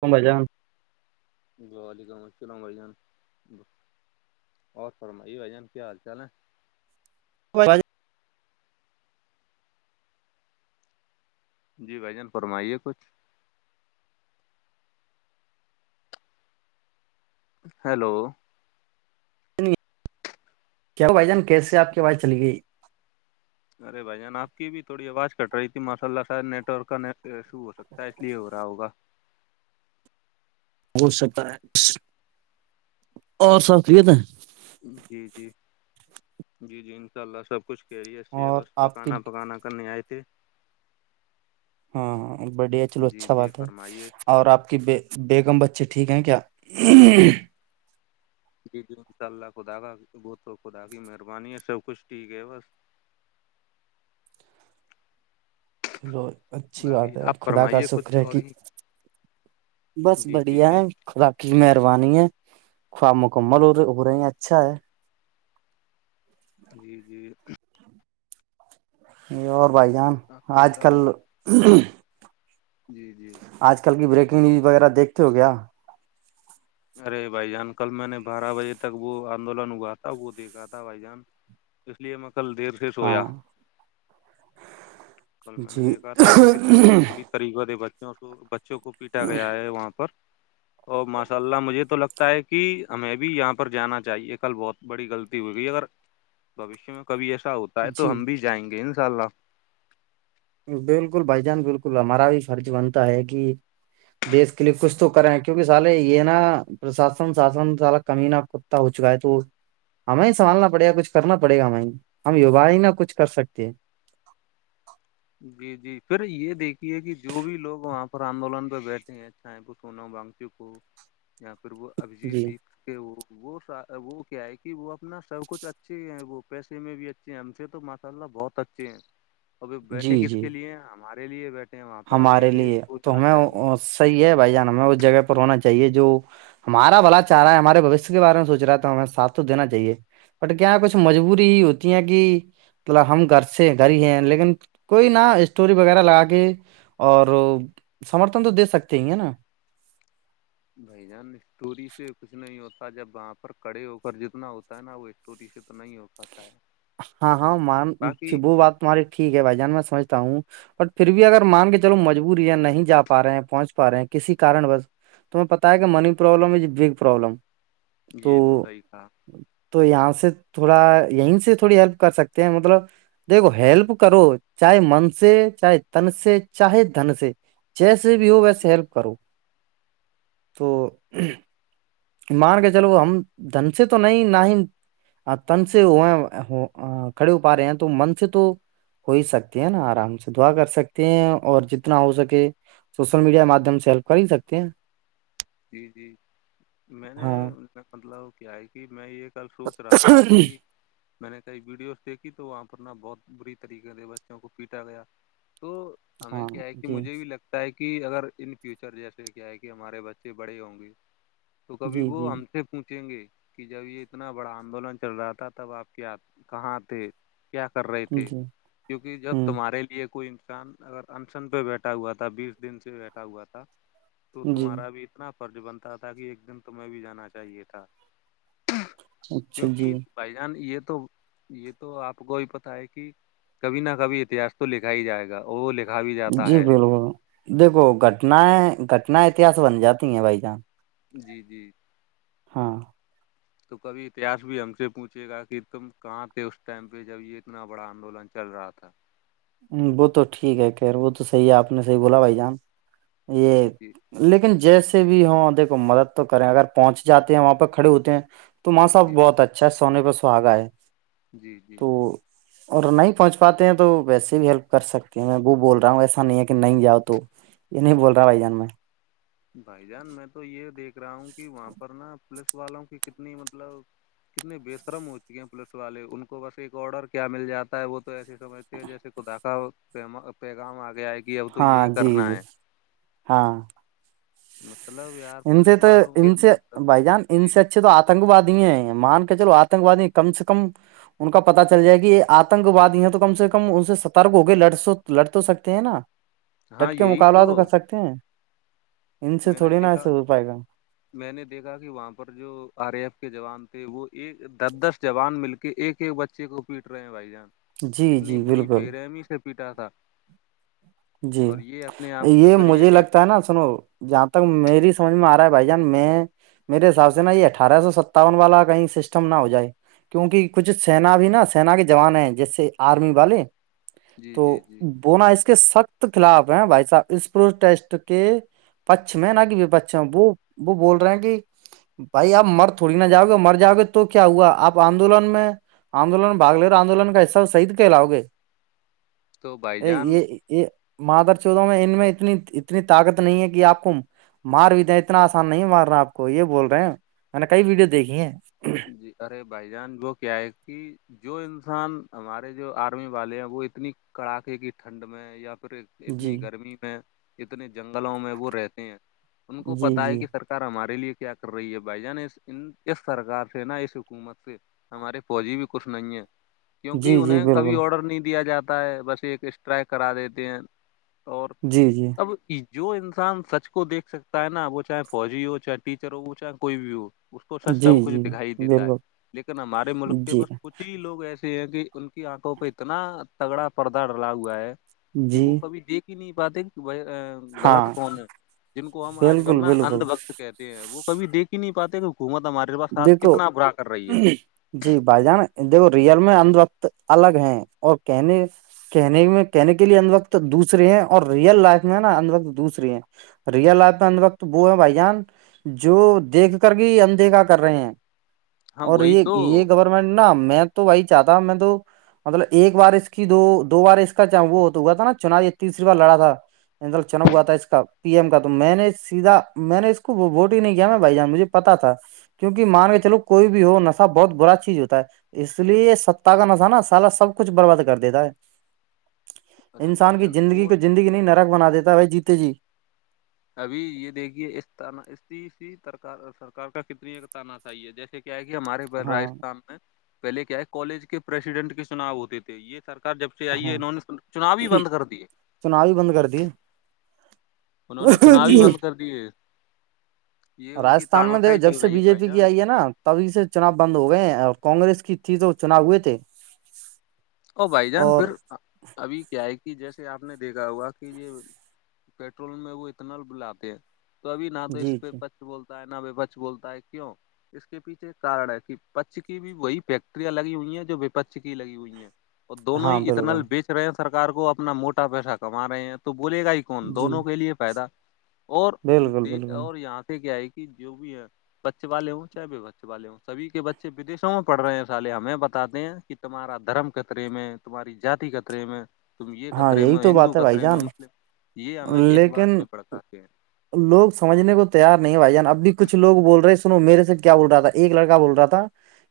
ک ب جان [unintelligible] وعلیکم السلام بھائی جان اورہ فرمائیے بھائی جان کیا حال چال ہے [inaudible] جی بھائی جان فرمائیے کچھ [unintelligible] ہیلو جان کیا بھ جان کیسے آپ کے پاس چلی گئی ارے بھائی جان آپ کی بھی تھوی آواز کٹ رہی تھی ماشء اللہ شاید نیٹ ورک کا سو ہو سکتا ہے اس لیے ہو رہا ہوگا ہو سکتا ہے اور سخصت ہے جی جی جی جی ان شاء اللہ سب کچھ کہہ رہیے اور بس آپ کی پکانا پکانا کرنے آئے تھے ہاں ہاں بڑیا ہے چلو جی اچھا جی بات ہے فرمائیے اور آپ کےے بیگم بچے ٹھیک ہیں کیا [unintelligible] جی جی انشاء اللہ خدا کا وہ تو خدا کی مہربانی ہے سب کچھ ٹھیک ہے بس [unintelligible] [unintelligible] چلو اچھی باقی بات ہے آپ خدا کا فرمائیے شکر کچھ ہے اور کہ ہی [unintelligible] بس جی جی بڑھیا جی ہے [unintelligible] خذاقی مہربانی ہے خواب مکمل ہوے اچھا ہے جی جی یہ اور بھائی جان آپ کی آج طرف کل [unintelligible] جی جی آج کل کی بریکنگ نیوز وغیرہ دیکھتے ہو کیا ارے بھائی جان کل میں نے بارہ بجے تک وہ آندولن ہوا تھا وہ دیکھا تھا بھائی جان اس لیے میںقل دیر سویا ہاں کل میں نے جی دیکھا تھا کہ کتنی پوریت طریقوں سے بچوں کو بچوں کو پیٹا گیا ہے وہاں پر اورا س اللہ مجھے تو لگتا ہے کہ ہمیں بھی یہاں پر جانا چاہیے کل بہت بڑی غلطی ہو گئی اگر بھشیہ میں کبھی ایسا ہوتا ہے تو جی ہم بھی جائیں گے انشاء اللہ بالکل بھائی جان بالکل ہمارا بھی فرض بنتا ہے کہ دیش کے لیے کچھ تو کریں کیونکہ سالے یہ نا پرشاسن ساسن سالا کمی نہا آپ کو ہو چکا ہے تو ہمیں سنبالنا پڑے گا کچھ کرنا پڑے گا ہمیں ہم یوا ہی نہ کچھ کر سکتے ہیں جی جی پھر یہ دیکھیے کہ جو بھی لوگ وہاں پر آندولن پہ بیٹھے ہیں چیں وہ سونا بانگچو کو یااں پھر وہ ابجیت جی دیک کہ وہ وہ کیا ہے کہ وہ اپنا سب کچھ اچھے ہیں وہ پیسے میں بھی [unintelligible] اچھ ہم سے تو ماشا اللہ بہت اچھے ہیں [inaudible] ابھی بیٹھے جی کس جی کے لیے ہمارے لیے بیٹھے ہیں وہاں پر ہمیں ہمارے یہ لیے تو سوچنا ہمیں چاہیے وہ- صحیح ہے بھائی جان ہمیں اس جگہ پر ہونا چاہیے جو ہمارا بلا چاہا ہے ہمارےھوشیہ کے بارے میں سوچ رہا ہے تو ہمیں سات تو دینااہیے بٹ کیا کچھ مجبوری ہی ہوتی ہیں کہ مطلب ہم گھر سے گھر ہی ہیں لیکن کوئی نہا اسٹوری وغیرہ لگا کے اور سمرتھن تو دے سکتے ہیں ہے نا بھائی جان اسٹوری سے کچھ نہیں ہوتا جب وہاں پر کڑے ہو کر جتنا ہوتا ہے نا وہ چوری سے تو نہیں ہو پاتا ہے ہاں ہاں م باقی وہ بات تمہاریے ٹھیک ہے بھائی جان میں سمجتا ہوں بٹ پھر بھی اگر مان کے چلو مجبوری ہے نہیں جا پا رہے ہیں پہنچ پا رہے ہیں کسی کارن بس تمہیں پتتا ہے کہ جی money problem is a big problem یہ صحیح کہا تو تو یہاں سے تھوڑا یہیں سے تھوڑی ہیلپ کر سکتے ہیں مطلب [unintelligible] دیکھو ہیلپ کرو چاہے من سے چاہے تن سے چاہے دن سے جیسے جی بھی ہو ویسے ہیلپ کروں تو مان کے چلو ہم دن سے تو نہیں نہ ہی تن سے ہو کھڑے ہو پا رہے ہیں تو من سے تو [unintelligible] ہو ہی سکتے ہیں نا آرام سے دعا کر سکتے ہیں اور جتنا ہو سکے سوشل میڈیا کے مادھیم ہیلپ کر ہی سکتے ہیں جی جی میں نے ان کا مطلب کیا ہے کہ میں یہ کل سوچ رہا تھا کہ [unintelligible] میں نے کئی ویڈیوز دیکھی تو وہاں پر نا بہت بری طریقے سے بچوں کو پیٹا گیا تو ہمیں کیا ہے کہ مجھے بھی لگتا ہے تا ہے کہ اگر ان فیوچر جیسے کیا ہے کہ ہمارے بچے بڑے ہوں گے تو کبھی وہ ہم سے پوچیں گے کہ جب یہ اتنا بڑا آدولن چل رہا تھا تب آپ کیا کہاں تھے کیا کر رہے تھے کیونکہ جب تمہارے لیے کوئی چاند اگر انشن پہ بیٹھا ہوا تھا بیس دن سے بیٹھا ہوا تھا تو تمہارا بھی اتنا فرض بنتا تھا کہ ایک دن تومہیں بھی جانا چاہیے تھا کیونکہ [unintelligible] بھائی جان یہ تو یہ تو آپ کو ہی پتا ہے کہ کبھی نہ کبھی اتہس تو لکھا ہی جائے گا وہ لکھا بھی جاتا جی ہے بالکل دیکھو گھٹنیں گھٹنایں اتہاس بن جاتی ہیں بھائی جان جی جی [unintelligible] ہاں [unintelligible] تو کبھی اتہس بھی ہم سے پوچھے گا کہ تم کہاں تھے اس ٹائم پہ جب یہ اتنا بڑا آندولن چل رہا تھا وہ تو ٹھیک ہے خیر وہ تو صحیح ہے آپ نے صحیح بولا بھائی جان یہ جی لیکن جیسے بھی ہم دیکو مدد تو کریں اگر پہنچ جاتے ہیں وہاں پہ کھڑے ہوتے ہیں تو ماں صاحب جی بہت اچھا ہے سونے پہ سہاگ آ ہے جی جی تو اور نہیں پہنچ پاتے ہیں تو ویسے بھی ہیلپ کر سکتے ہیں میں وہ بول رہا ہوں ایسا نہیں ہے کہ نہیں جؤ تو یہ نہیں بول رہا بھائی جان میں بھائی جان میں تو یہ دیکھ رہا ہوں کہ وہاں پر نا پولیس والوں کی کتنی مطلب کتنے بے شرم ہو چکے ہیں پولیس والے ان کو بس ایک آڈر کیا مل جاتا ہے وہ تو ایسی سمجھتی ہے جیسے کو دھا پیغام آگے آئے گ ہاں جی جی ہاں مطلب یار ان پولیس والوں کے اندر تو ج ا تو آتنکوادی ہیں مان کے چلو آتنکوادی کم سے کم ان کا پتا چل جائے کہ یہ آتنک واد یہ تو کم سے کم ان سے سترک ہو کے ل لٹ تو سکتے ہیں نا ڈٹ ہاں کے یہی مقابلہات تو کر سکتے ہیں ان سے میں نے تھوڑی نا دیکھا ایسے ہو پائے گا میں نے دیکھا کہ وہاں پر جو آر اے ایف کے جوان وہ ایک دس دس جوان مل کے ایک ایک بچے کو پیٹ رہے ہیں بھائی جان جی کتنی جی بری بالکل پیرمی سے پیٹا تھا جی اور یہ اپنے آپ کو یہ پھر مجھے کہ لگتا ہے نا سنو جہاں تک میری سمجھ میں آ رہا ہے بھائی جان میں میرے حساب سے نا یہ اٹھارہ سو ستاون والا کہیں سسٹم نہ ہو جائے کیوںکہ کچھ سینا بھی نا سین کے جوان ہیں جیسے آرمی والے جی تو جی جی بونا اس کے سخت خلاف ہیں بھائی صاحب اس پرو ٹیسٹ کے پچھم ہے نا کہ پچھا وہ وہ بول رہے ہیں کہ بھائی آپ مر تھوڑی نہ جاؤ گے مر جاؤ گے تو کیا ہوا آپ آندولن میں آندولن باگ لے اورا آندولن کا حصہ تو شہید کہ لاؤ گے تو بھائی ا جان یہ یہ [unintelligible] مادر چودوں میں ان میں اتنی اتنی طاقت نہیں ہے کہ آپ کو مار بھی دیں اتنا آسان نہیں مار رہا آپ کو یہ بول رہے ہیں میں نے کئی ویڈیو دیکھی ہیں جی ارے بھائی جان وہ کیا ہے کہ جو انسان ہمارے جو آرمی والے ہیں وہ اتنی کڑاکے کی ٹھنڈ میں یا پھر جی اتنی گرمی میں اتنے جنگلوں میں وہ رہتے ہیں ان کو جی پتا ہے جی کہ سرکار ہمارے لیے کیا کر رہی ہے بھائی جان اس سرار تھ نا اس حکومت سے ہمارے فوجی بھی کچھ نہیں ہے کیونکہ جی جی انہیں کبھی بالکل آڈر نہیں دیا جاتا ہے بس ایک اسٹرائیک کرا دیتے ہیں اور جی جی [unintelligible] اب جو انسان سچ کو دیکھ سکتا ہے نا وہ چاہے فوجی ہو چاہے ٹیچر ہو ہو چاہے کوئی بھی ہو اس کو س جی سب کچھ جی دکھائی دیتا ہے بالکل لیکن ہمارے ملک کے جی بس کچھ ہی لوگ ایسے ہیں کہ ان کی آنکھوں پہ اتنا تگڑا پردہ ڈلا ہوا ہے کہ جی وہ کبھی دیک ہی نہیں پاتے ب غلط ہاں کون ہے جن کو ہم آج کل بالکل نا بالکل اندھ وقت کہتے ہیں وہ کبھی دیک ہی نہیں پاتے کہ گھوما ہمارے پاس ساتھ کو کتنا برا کر رہی ہے [unintelligible] جی بھائی جان دیکھو ریئل میں اند وقت الگ ہے اور کہنے کہنے میں کہنے کے لیے اندھ وقت دوسرے ہیں اور ریئل لائف میں نا اندھ وقت دوسرری ہیں ریئل لائف میں ان وقت وہ ہے بھائی جان جو دیکھ کر گ اندیکھا کر کر رہے ہیں ہاں اور وہی تو یہ یہ گورنمنٹ نہا میں تو وہی چاہتا ہ میں تو مطلب ایک بار اس کی دو دو بار اس کا وہ تو ہوا تھا نا چنای تیسری بار لڑا تھا اندر چنا ہوا تھا اس کا پی ایم کا تو میں نے سیدھا میں نے اس کو ووٹ ہی نہیں کیا میں بھائی جان مجھے پتا تھا کیونکہ مان کے چلو کوئی بھی ہو نشہ بہت برا چیز ہوتا ہے اس لیے ستا کا نسہ نا سالا سب کچھ برباد کر دیتا ہے ارے بھائی انسان کی جان زندگی کوڑ کو زندگی نہیں نرک بنا دیتا بھائی جیتے جی ابھی یہ دیکھیےی سرار کا کتنی تعینات صحیحے جیسے کیا ہے کہ ہمارے پھر ہاں راجستھان میں پہل کیا ہے کالج کے پرریسیڈنٹ کے چناؤ ہوتے تھے یہ سرک جب سے آئیے انہوں نے چناؤ ہی بند کر دیے چناو بند کر دیے انہوں نے چناؤ ہی بند کر دیے یہ ان کی رجستھان میں دیکھو تاناشاہی جب چل سے رہی بی ہے جے بھائی پی کی جان آئی ہے نا تبھی سے چناؤ بند ہو گئے ہیں اور کگریس کی تھی تو چناؤ ہوئے تھے ا بھائی جان اور پھر ابھی کیا ہے کہ جیسے آپ نے دیکھا ہوا کہ یہ پیٹرول میں وہ اتنا بلاتے ہیں تو ابھی نہ تو جی اس پہ جی سچھ بولتا ہے نہ بے بچ بولتا ہے کیوں اس کے پیچے ایک کار ہے کہ پچھ کی بھی وہی فیکٹریاں لگی ہوئی ہیں جو وپش کی لگی ہوئی ہیں اور دونوں ہاں ہی اتن بالکل بیچ رہے ہیں سرار کو اپنا موٹا پیسہ کما رہے ہیں تو بولے گا ن جی دونوں کے لیے فائدہ اور بالکل د بالکل اور یہاں سے کیا ہے کہ جو بھی ہے پقش والے ہوں چاہے وپقش والے ہووں سبی کے بچےودیشوں میں پڑ رہے ہیں سالے ہمیں بتاتے ہیں کہ تمہارا دھرم خطرے میں تمہاری جاتی خطرے میں تم یہ ہاں خطرے یہی میں تو ہندو بات ہے بھائی خطرے میں جان مسلم یہ ہمیں اس بات لیکن پہ بڑکاتے ہیں لوگ سجھنے کو تیار نہیں ہے بھائی جان اب بھی کچھ لو بول رہے ہیں سنو میرے سے کیا بول رہا تھا ایک لڑکا بول رہا تھا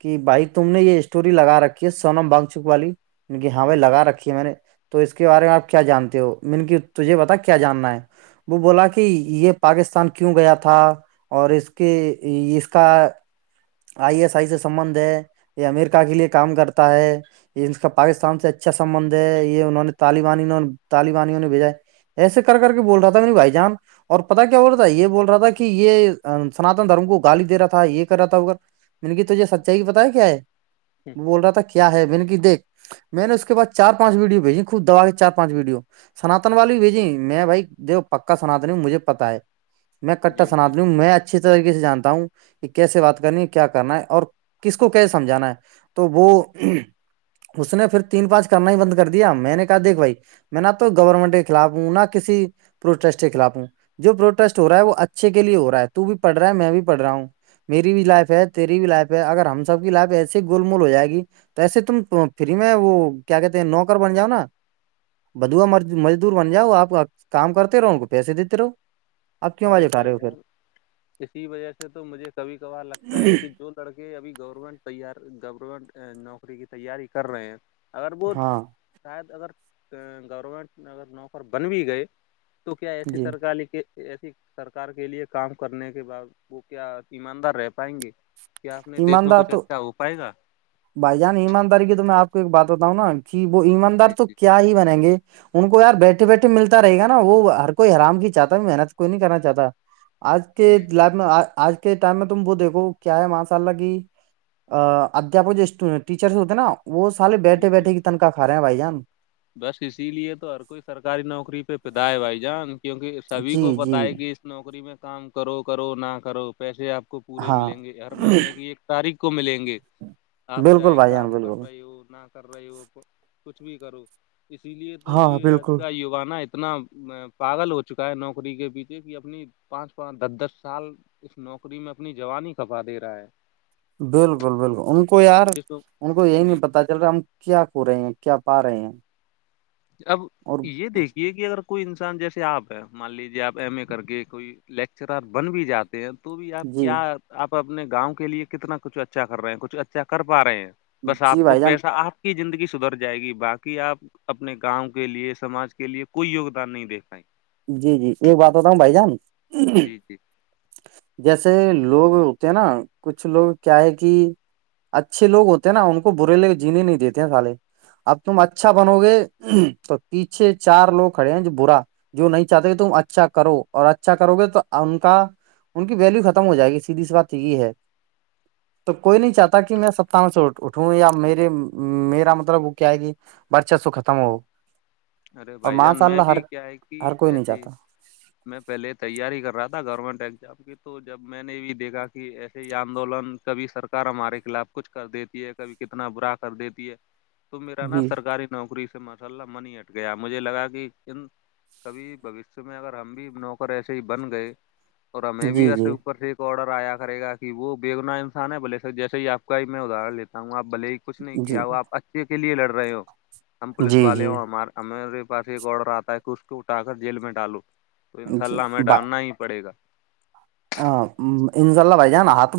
کہ بھائی تم نے یہ اسٹوری لگا رکھی ہے سونم بانگ چک والی ان کی ہاں بیں جی جی لگا رکھی ہے میں نے تو اس کے بارے میں آپ کیا جانتے ہو م کی تجھے بتا کیا جاننا ہے وہ بولا کہ یہ پاکستان کیوں گیا تھا اور اس کے اس کا آئی ایس آئی سے سبندھ ہے یہ امرکا کے لیے کام کرتا ہے یہ ان کا پاکستان سے اچھا سبندھ ہے یہ انہوں نے طالبانی طالبانیوں نے بھیجا ہے ایسے کر کے بول رہا تھا نہیں بھائی جان اور پتا کیا بول رہ تھا ہے یہ بول رہا تھا تھا کہ جی یہ سنااتن دھرم کو گالی دے رہا تھا یہ کر رہا تھا اگر من کیی توج یہ سچائی کی بتایا کیا ہے وہ بول رہا تھا ہے بینکی دیکھ میں نے اس کے بعد چار پانچ ویڈیو بھیجی خوب دبا کے چار پانچ ویڈیو سنتن والی بھیجی جی میں بھائی دیو پکا سنتن ہی مجھے پتا ہے میں کٹر جی جی سناتی ہوں میں اچھیے طریقے سے جانتا ہوں کہ کیسے بات کرنی کیا کرنا ہے اور کس کو کیا سمجھانا ہے تو وہ اس نے پھر تین پانچ کرنا ہی بند کر دیا میں نے کہا دیکھ بھائی میں نہ تو گورنمنٹ کے خلاف ہوں نہ کسی پروٹیسٹ کے خلاف ہوں جو پروٹیسٹ ہو رہا ہے وہ اچھے کے لیے ہو رہا ہے تو بھی پڑ رہا ہے میں بھی پڑ رہا ہوں میری بھی لائف ہے تیری بھی لائف ہے اگر ہم سب کی لائف ایسے گول مول ہو جائے گی تو ایسے تم فری میں وہ کیا کہتے ہیں نوکر بن جاؤ نا بدوا مزدور بن جاؤ آپ کام کرتے رہو ان کو پیسے دیتے رہو آپ کیوں آواز ارے اٹھا بھائی رہے ہو پھر جان اسی وجہ سے تو مجھے کبھی کبھار لگتا ہے کہ جو لڑکے ابھی گورنمنٹ تیار گورنمنٹ نوکری کی تیاری کر رہے ہیں اگر وہ ہاں شاید اگر گورمنٹ میں اگر نوکر بن بھی گئے تو کیا ایسی جی سرکاری کے ایسی سرکار کے لیے کام کرنے کے بعد وہ کیا ایماندار رہ پائیں گے کیا اپنے دیش میں ایماندار کچھ تو اچھا ہو پائے گا بھائی جان ایمانداری کی تو میں آپ کو ایک بات بتاؤں نا کہ وہ ایماندار جی تو جی کیا ہی بنیں گے ان کو یار بیٹھے بیٹھے ملتا رہے گا نا وہ ہر کوئی آرام کی چاہتا ہے محنت کوئی نہیں کرنا چاہتا آج کے جی لائف میں آج کے ٹائم میں تم وہ دیکھو کیا ہے م اللہ کی ادھپک جو ٹیچرس ہوتے ہیں نا وہ سارے جی بیٹھے جی بیٹھے کی مفت کا کھا رہے ہیں بھائی جان بس اسی لیے تو ہر کوئی سرکاری نوکری پہ پیدا ہے بھائی جان کیونکہ سبھی جی کو جی پتا ہے کہ نوکری میں کام کرو کرو نہ کرو پیسے آپ کو پورے ہاں ملیں گے ہر مہینے کی ایک [unintelligible] تاریخ کو ملیں گے آپ بالکل چاہے بھائی جان کام کر بالکل رہے ہو نہ [unintelligible] کر رہے ہو کچھ بھی کرو اسی لیے تو ہاں یہ آج بالکل کا یواانا انا [unintelligible] اتنا پاگل ہو چکا ہے نوکری کے پیچے کہ اپنی پانچ پانچ دس دس سال [unintelligible] اس نوکری میں اپنی جوانی ہی کبا دے رہا ہے بالکل بالکل ان کو یار ان کو یہی جی نہیں جی پتا چل رہا ہے ہم کیا ہو رہے ہیں کیا پا رہے ہیں [unintelligible] اب اور یہ دیکھ یہ کہ اگر کوئی انسان جیسے آپ ہیں مان لیجیے آپ ایم اے کر کے کوئی لیکچرار بن بھی جاتے ہیں تو بھی آپ جی کیا آپ اپنے گاؤں کے لیے کتنا کچھ اچھا کر رہے ہیں کچھ اچھا کر پا رہے ہیں بس جی آپ کو بھائی جان پیسہ آپ کی زندگی سدھر جائے گی باقی آپ اپنے گاؤں کے لیے سماج کے لیے کوئی یوگدان نہیں دےھ پیں جی جی ایک بات بتا ہوں بھائی جان جی جی جیسے لوگ ہوتے ہیں نا کچھ لوگ کیا ہے کہ اچھے لوگ ہوتے نا ان کو برے لگے جینے نہیں دیتے ہیں سالے اب تم اچھا بنو گے تو پیچھے چار لوگ کھڑے ہیں جو برا جو نہیں چاہتے تم اچھا کرو اور اچھا کرو گے تو ان کا ان کی ویلو ختم ہو جائے گی سیدھی سی بات یہی ہے تو کوئی نہیں چاہتا کہ میں سب میں سے اٹھوں یا میرے میرا مطلب وہ کیا ہے کہ بر چا سو ختم ہو ارے اور بھائی جان میں بھی کیا ہے کہ ایسے ہی فف میں پہلے تیاری کر رہا تھا گورنمنٹ ایگزام کی تو جب میں نے بھی دیکھا کہ ایسے ہی یہ آندولن کبھی سرکار ہمارے خلاف کچھ کر دیتی ہے کبھی کتنا برا کر دیتی ہے ج ت میرا نا سرکاری نوکری سے ماشاء اللہ منی ہٹ گیا مجھے لگا کہ کبھی بوشیہ میں اگر ہم بھی نوکر ایسے ہی بن گئے اور ہمیں بھی جی ایسے جی اوپر سے آرڈر آیا کرے گا کہ وہ بیےگنا انسان ہے بلے سے جیسے ہی آپ کا ہی میں ادہر لیتا ہوں آپ بلے ہی کچھ نہیں جی کیا وہ آپ اچھے کے لیے لڑ رہے ہو ہم پولیس جی والے جی ہ ہمار ہمے پاس ایک آڈر آتا ہے کہ اس کو اٹا کر جیل میں ڈالو تو اناء جی اللہ ہمیں ڈالنا ہی پڑے گا ہ انشاء اللہ بھائی جانا ہ تو